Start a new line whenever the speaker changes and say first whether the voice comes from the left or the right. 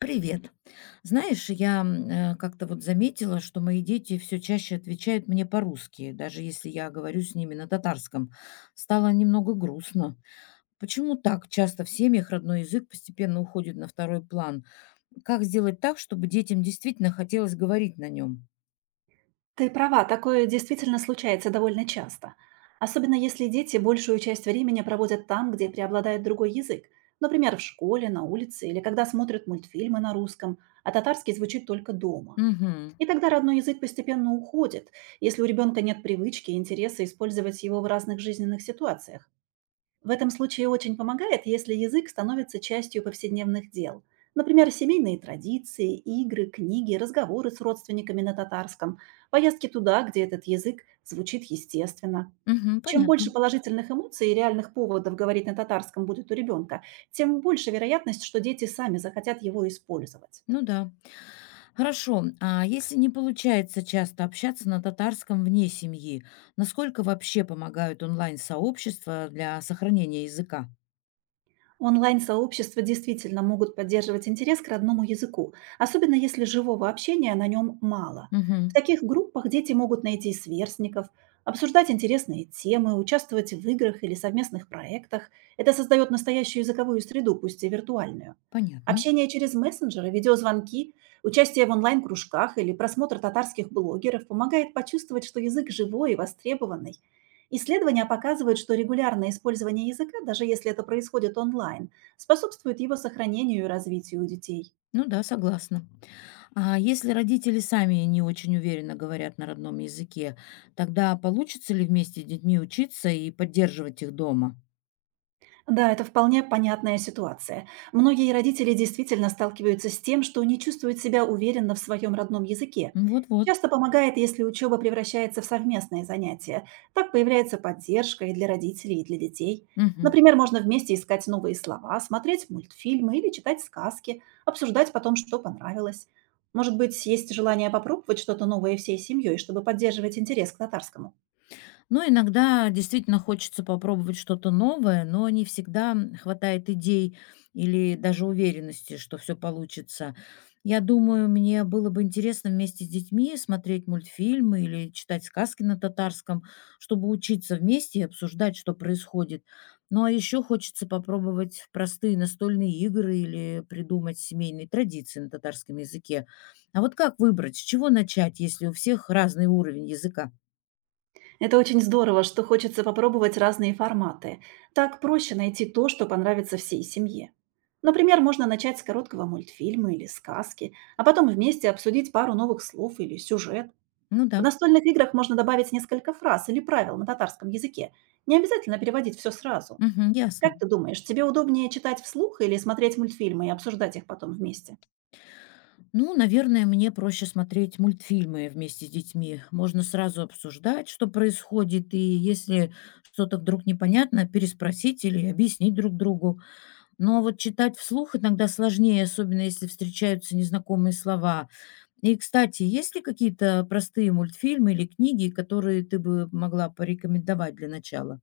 left: Привет. Знаешь, я как-то вот заметила, что мои дети все чаще отвечают мне по-русски, даже если я говорю с ними на татарском. Стало немного грустно. Почему так часто в семьях родной язык постепенно уходит на второй план? Как сделать так, чтобы детям действительно хотелось говорить на нем?
right: Ты права, такое действительно случается довольно часто. Особенно если дети большую часть времени проводят там, где преобладает другой язык. Например, в школе, на улице или когда смотрят мультфильмы на русском, а татарский звучит только дома.
left: Угу,
right: И тогда родной язык постепенно уходит, если у ребенка нет привычки и интереса использовать его в разных жизненных ситуациях. В этом случае очень помогает, если язык становится частью повседневных дел. Например, семейные традиции, игры, книги, разговоры с родственниками на татарском, поездки туда, где этот язык звучит естественно.
left: угу,
right: Чем больше
left: понятно.
right: положительных эмоций и реальных поводов говорить на татарском будет у ребенка, тем больше вероятность, что дети сами захотят его использовать.
left: Ну да. Хорошо. А если не получается часто общаться на татарском вне семьи, насколько вообще помогают онлайн-сообщества для сохранения языка?
right: Онлайн-сообщества действительно могут поддерживать интерес к родному языку, особенно если живого общения на нем мало. В
left: Мгм.
right: таких группах дети могут найти сверстников, обсуждать интересные темы, участвовать в играх или совместных проектах. Это создает настоящую языковую среду, пусть и виртуальную.
left: Понятно.
right: Общение через мессенджеры, видеозвонки, участие в онлайн-кружках или просмотр татарских блогеров помогает почувствовать, что язык живой и востребованный. Исследования показывают, что регулярное использование языка, даже если это происходит онлайн, способствует его сохранению и развитию у детей.
left: Ну да, согласна. А если родители сами не очень уверенно говорят на родном языке, тогда получится ли вместе с детьми учиться и поддерживать их дома?
right: Да, это вполне понятная ситуация. Многие родители действительно сталкиваются с тем, что не чувствуют себя уверенно в своем родном языке.
left: Вот-вот.
right: Часто помогает, если учеба превращается в совместное занятие. Так появляется поддержка и для родителей, и для детей.
left: Мгм.
right: Например, можно вместе искать новые слова, смотреть мультфильмы или читать сказки, обсуждать потом, что понравилось. Может быть, есть желание попробовать что-то новое всей семьей, чтобы поддерживать интерес к татарскому?
left: Ну, иногда действительно хочется попробовать что-то новое, но не всегда хватает идей или даже уверенности, что все получится. Я думаю, мне было бы интересно вместе с детьми смотреть мультфильмы или читать сказки на татарском, чтобы учиться вместе и обсуждать, что происходит. Ну, а еще хочется попробовать простые настольные игры или придумать семейные традиции на татарском языке. А вот как выбрать, с чего начать, если у всех разный уровень языка?
right: Это очень здорово, что хочется попробовать разные форматы. Так проще найти то, что понравится всей семье. Например, можно начать с короткого мультфильма или сказки, а потом вместе обсудить пару новых слов или сюжет.
left: Ну
right: В
left: да.
right: настольных играх можно добавить несколько фраз или правил на татарском языке. Не обязательно переводить все сразу.
left: Мгм, ясно.
right: Как ты думаешь, тебе удобнее читать вслух или смотреть мультфильмы и обсуждать их потом вместе?
left: Ну, наверное, мне проще смотреть мультфильмы вместе с детьми. Можно сразу обсуждать, что происходит, и если что-то вдруг непонятно, переспросить или объяснить друг другу. Но вот читать вслух иногда сложнее, особенно если встречаются незнакомые слова. И, кстати, есть ли какие-то простые мультфильмы или книги, которые ты бы могла порекомендовать для начала?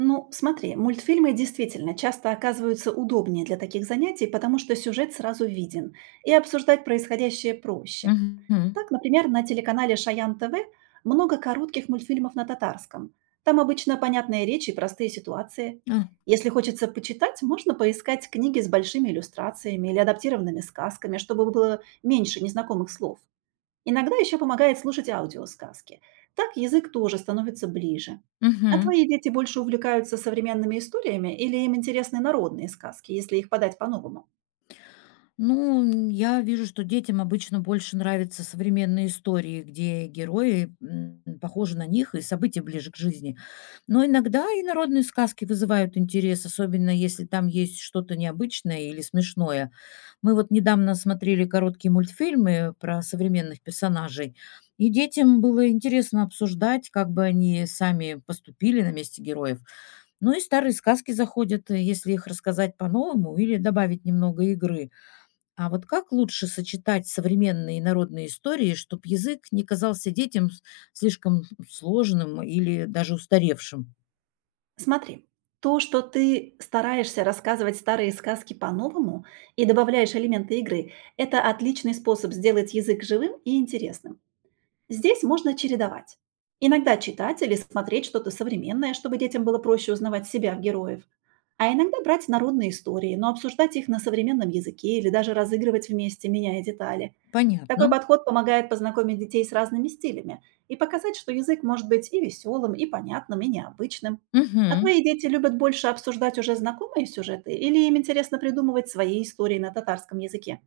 right: Ну, смотри, мультфильмы действительно часто оказываются удобнее для таких занятий, потому что сюжет сразу виден, и обсуждать происходящее проще.
left: Мгм.
right: Так, например, на телеканале Шаян ТВ много коротких мультфильмов на татарском. Там обычно понятные речи и простые ситуации.
left: А,
right: Если хочется почитать, можно поискать книги с большими иллюстрациями или адаптированными сказками, чтобы было меньше незнакомых слов. Иногда еще помогает слушать аудиосказки. Так язык тоже становится ближе. А
left: мгм.
right: твои дети больше увлекаются современными историями или им интересны народные сказки, если их подать по-новому?
left: Ну, я вижу, что детям обычно больше нравятся современные истории, где герои похожи на них и события ближе к жизни. Но иногда и народные сказки вызывают интерес, особенно если там есть что-то необычное или смешное. Мы вот недавно смотрели короткие мультфильмы про современных персонажей, и детям было интересно обсуждать, как бы они сами поступили на месте героев. Ну и старые сказки заходят, если их рассказать по-новому или добавить немного игры. А вот как лучше сочетать современные и народные истории, чтобы язык не казался детям слишком сложным или даже устаревшим?
right: Смотри, то, что ты стараешься рассказывать старые сказки по-новому и добавляешь элементы игры, это отличный способ сделать язык живым и интересным. Здесь можно чередовать. Иногда читать или смотреть что-то современное, чтобы детям было проще узнавать себя в героев. А иногда брать народные истории, но обсуждать их на современном языке или даже разыгрывать вместе, меняя детали. Такой
left: Понятно.
right: подход помогает познакомить детей с разными стилями и показать, что язык может быть и веселым, и понятным, и необычным. А
left: Мгм.
right: твои дети любят больше обсуждать уже знакомые сюжеты или им интересно придумывать свои истории на татарском языке?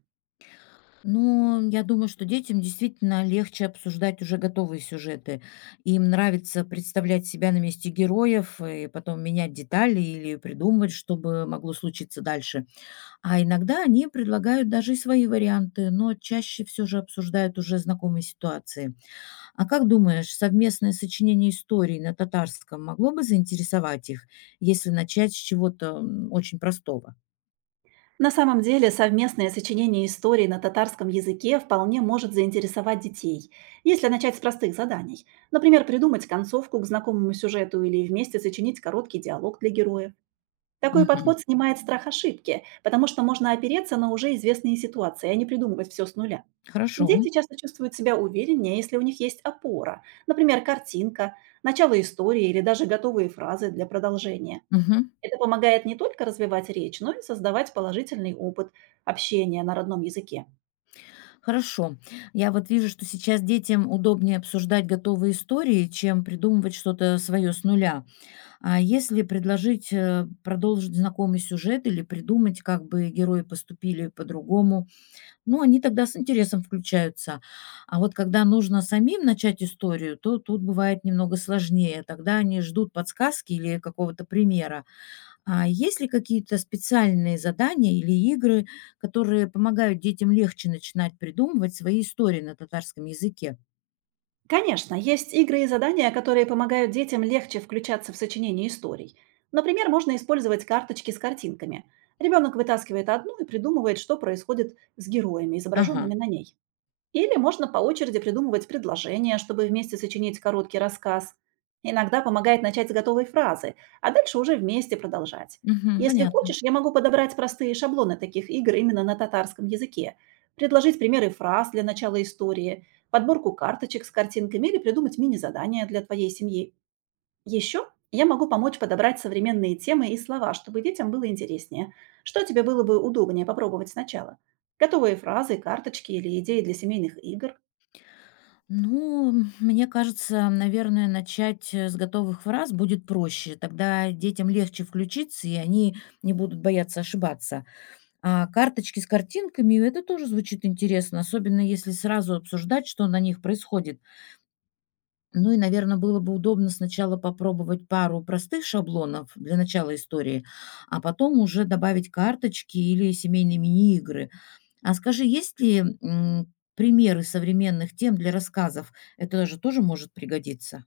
left: Ну, я думаю, что детям действительно легче обсуждать уже готовые сюжеты. Им нравится представлять себя на месте героев и потом менять детали или придумывать, что бы могло случиться дальше. А иногда они предлагают даже и свои варианты, но чаще все же обсуждают уже знакомые ситуации. А как думаешь, совместное сочинение историй на татарском могло бы заинтересовать их, если начать с чего-то очень простого?
right: На самом деле, совместное сочинение историй на татарском языке вполне может заинтересовать детей, если начать с простых заданий. Например, придумать концовку к знакомому сюжету или вместе сочинить короткий диалог для героев. Такой
left: Мгм.
right: подход снимает страх ошибки, потому что можно опереться на уже известные ситуации, а не придумывать все с нуля.
left: Хорошо.
right: Дети часто чувствуют себя увереннее, если у них есть опора, например, картинка, начало истории или даже готовые фразы для продолжения.
left: Мгм.
right: Это помогает не только развивать речь, но и создавать положительный опыт общения на родном языке.
left: Хорошо. Я вот вижу, что сейчас детям удобнее обсуждать готовые истории, чем придумывать что-то свое с нуля. А если предложить продолжить знакомый сюжет или придумать, как бы герои поступили по-другому, ну, они тогда с интересом включаются. А вот когда нужно самим начать историю, то тут бывает немного сложнее. Тогда они ждут подсказки или какого-то примера. А есть ли какие-то специальные задания или игры, которые помогают детям легче начинать придумывать свои истории на татарском языке?
right: Конечно, есть игры и задания, которые помогают детям легче включаться в сочинение историй. Например, можно использовать карточки с картинками. Ребенок вытаскивает одну и придумывает, что происходит с героями,
left: Ага,
right: изображенными на ней. Или можно по очереди придумывать предложения, чтобы вместе сочинить короткий рассказ. Иногда помогает начать с готовой фразы, а дальше уже вместе продолжать.
left: мгм,
right: Если
left: понятно.
right: хочешь, я могу подобрать простые шаблоны таких игр именно на татарском языке, предложить примеры фраз для начала истории, подборку карточек с картинками или придумать мини-задания для твоей семьи. Еще я могу помочь подобрать современные темы и слова, чтобы детям было интереснее. Что тебе было бы удобнее попробовать сначала? Готовые фразы, карточки или идеи для семейных игр?
left: Ну, мне кажется, наверное, начать с готовых фраз будет проще. Тогда детям легче включиться, и они не будут бояться ошибаться. А карточки с картинками — это тоже звучит интересно, особенно если сразу обсуждать, что на них происходит. Ну и, наверное, было бы удобно сначала попробовать пару простых шаблонов для начала истории, а потом уже добавить карточки или семейные мини-игры. А скажи, есть ли, примеры современных тем для рассказов? Это же тоже может пригодиться.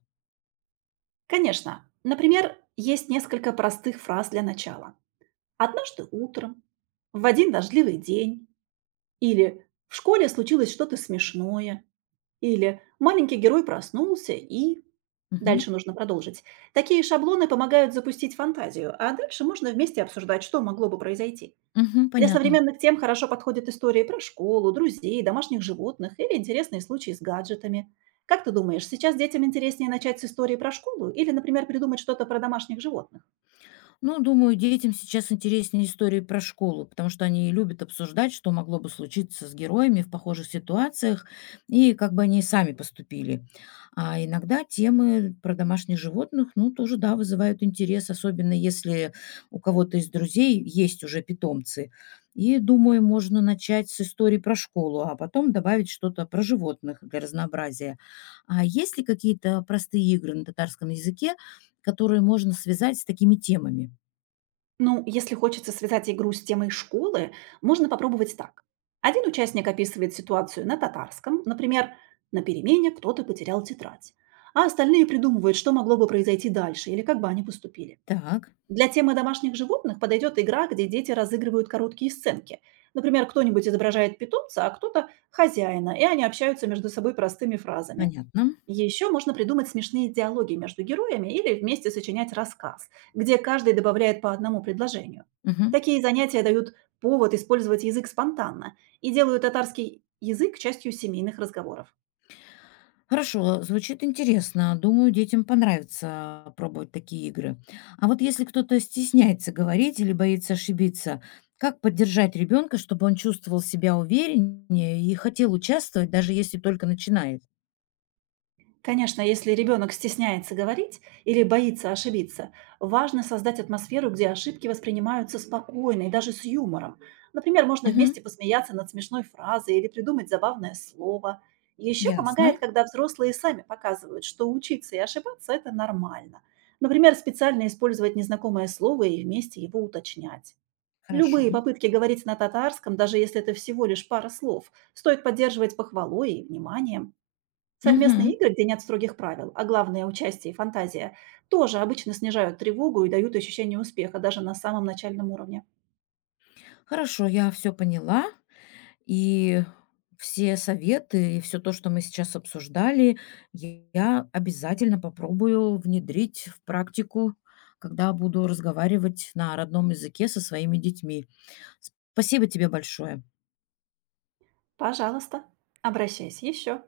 right: Конечно. Например, есть несколько простых фраз для начала. «Однажды утром», «В один дождливый день» или «В школе случилось что-то смешное» или «Маленький герой проснулся и…»
left: Мгм.
right: Дальше нужно продолжить. Такие шаблоны помогают запустить фантазию, а дальше можно вместе обсуждать, что могло бы произойти.
left: Мгм.
right: Для
left: Понятно.
right: современных тем хорошо подходят истории про школу, друзей, домашних животных или интересные случаи с гаджетами. Как ты думаешь, сейчас детям интереснее начать с истории про школу или, например, придумать что-то про домашних животных?
left: Ну, думаю, детям сейчас интереснее истории про школу, потому что они любят обсуждать, что могло бы случиться с героями в похожих ситуациях и как бы они сами поступили. А иногда темы про домашних животных, ну, тоже, да, вызывают интерес, особенно если у кого-то из друзей есть уже питомцы. И, думаю, можно начать с истории про школу, а потом добавить что-то про животных для разнообразия. А есть ли какие-то простые игры на татарском языке, которые можно связать с такими темами?
right: Ну, если хочется связать игру с темой школы, можно попробовать так. Один участник описывает ситуацию на татарском, например, на перемене кто-то потерял тетрадь, а остальные придумывают, что могло бы произойти дальше или как бы они поступили.
left: Так,
right: Для темы домашних животных подойдет игра, где дети разыгрывают короткие сценки. Например, кто-нибудь изображает питомца, а кто-то– хозяина, и они общаются между собой простыми фразами.
left: понятно.
right: Еще можно придумать смешные диалоги между героями или вместе сочинять рассказ, где каждый добавляет по одному предложению.
left: Мгм.
right: Такие занятия дают повод использовать язык спонтанно и делают татарский язык частью семейных разговоров.
left: Хорошо, звучит интересно. Думаю, детям понравится пробовать такие игры. А вот если кто-то стесняется говорить или боится ошибиться, как поддержать ребенка, чтобы он чувствовал себя увереннее и хотел участвовать, даже если только начинает?
right: Конечно, если ребенок стесняется говорить или боится ошибиться, важно создать атмосферу, где ошибки воспринимаются спокойно и даже с юмором. Например, можно
left: Мгм.
right: вместе посмеяться над смешной фразой или придумать забавное слово. Еще
left: Ясно.
right: помогает, когда взрослые сами показывают, что учиться и ошибаться– это нормально. Например, специально использовать незнакомое слово и вместе его уточнять.
left: Хорошо.
right: Любые попытки говорить на татарском, даже если это всего лишь пара слов, стоит поддерживать похвалой и вниманием. Совместные
left: Мгм.
right: игры, где нет строгих правил, а главное– участие и фантазия, тоже обычно снижают тревогу и дают ощущение успеха даже на самом начальном уровне.
left: Хорошо, я все поняла. И все советы и все то, что мы сейчас обсуждали, я обязательно попробую внедрить в практику, когда буду разговаривать на родном языке со своими детьми. Спасибо тебе большое.
right: Пожалуйста, обращайся еще.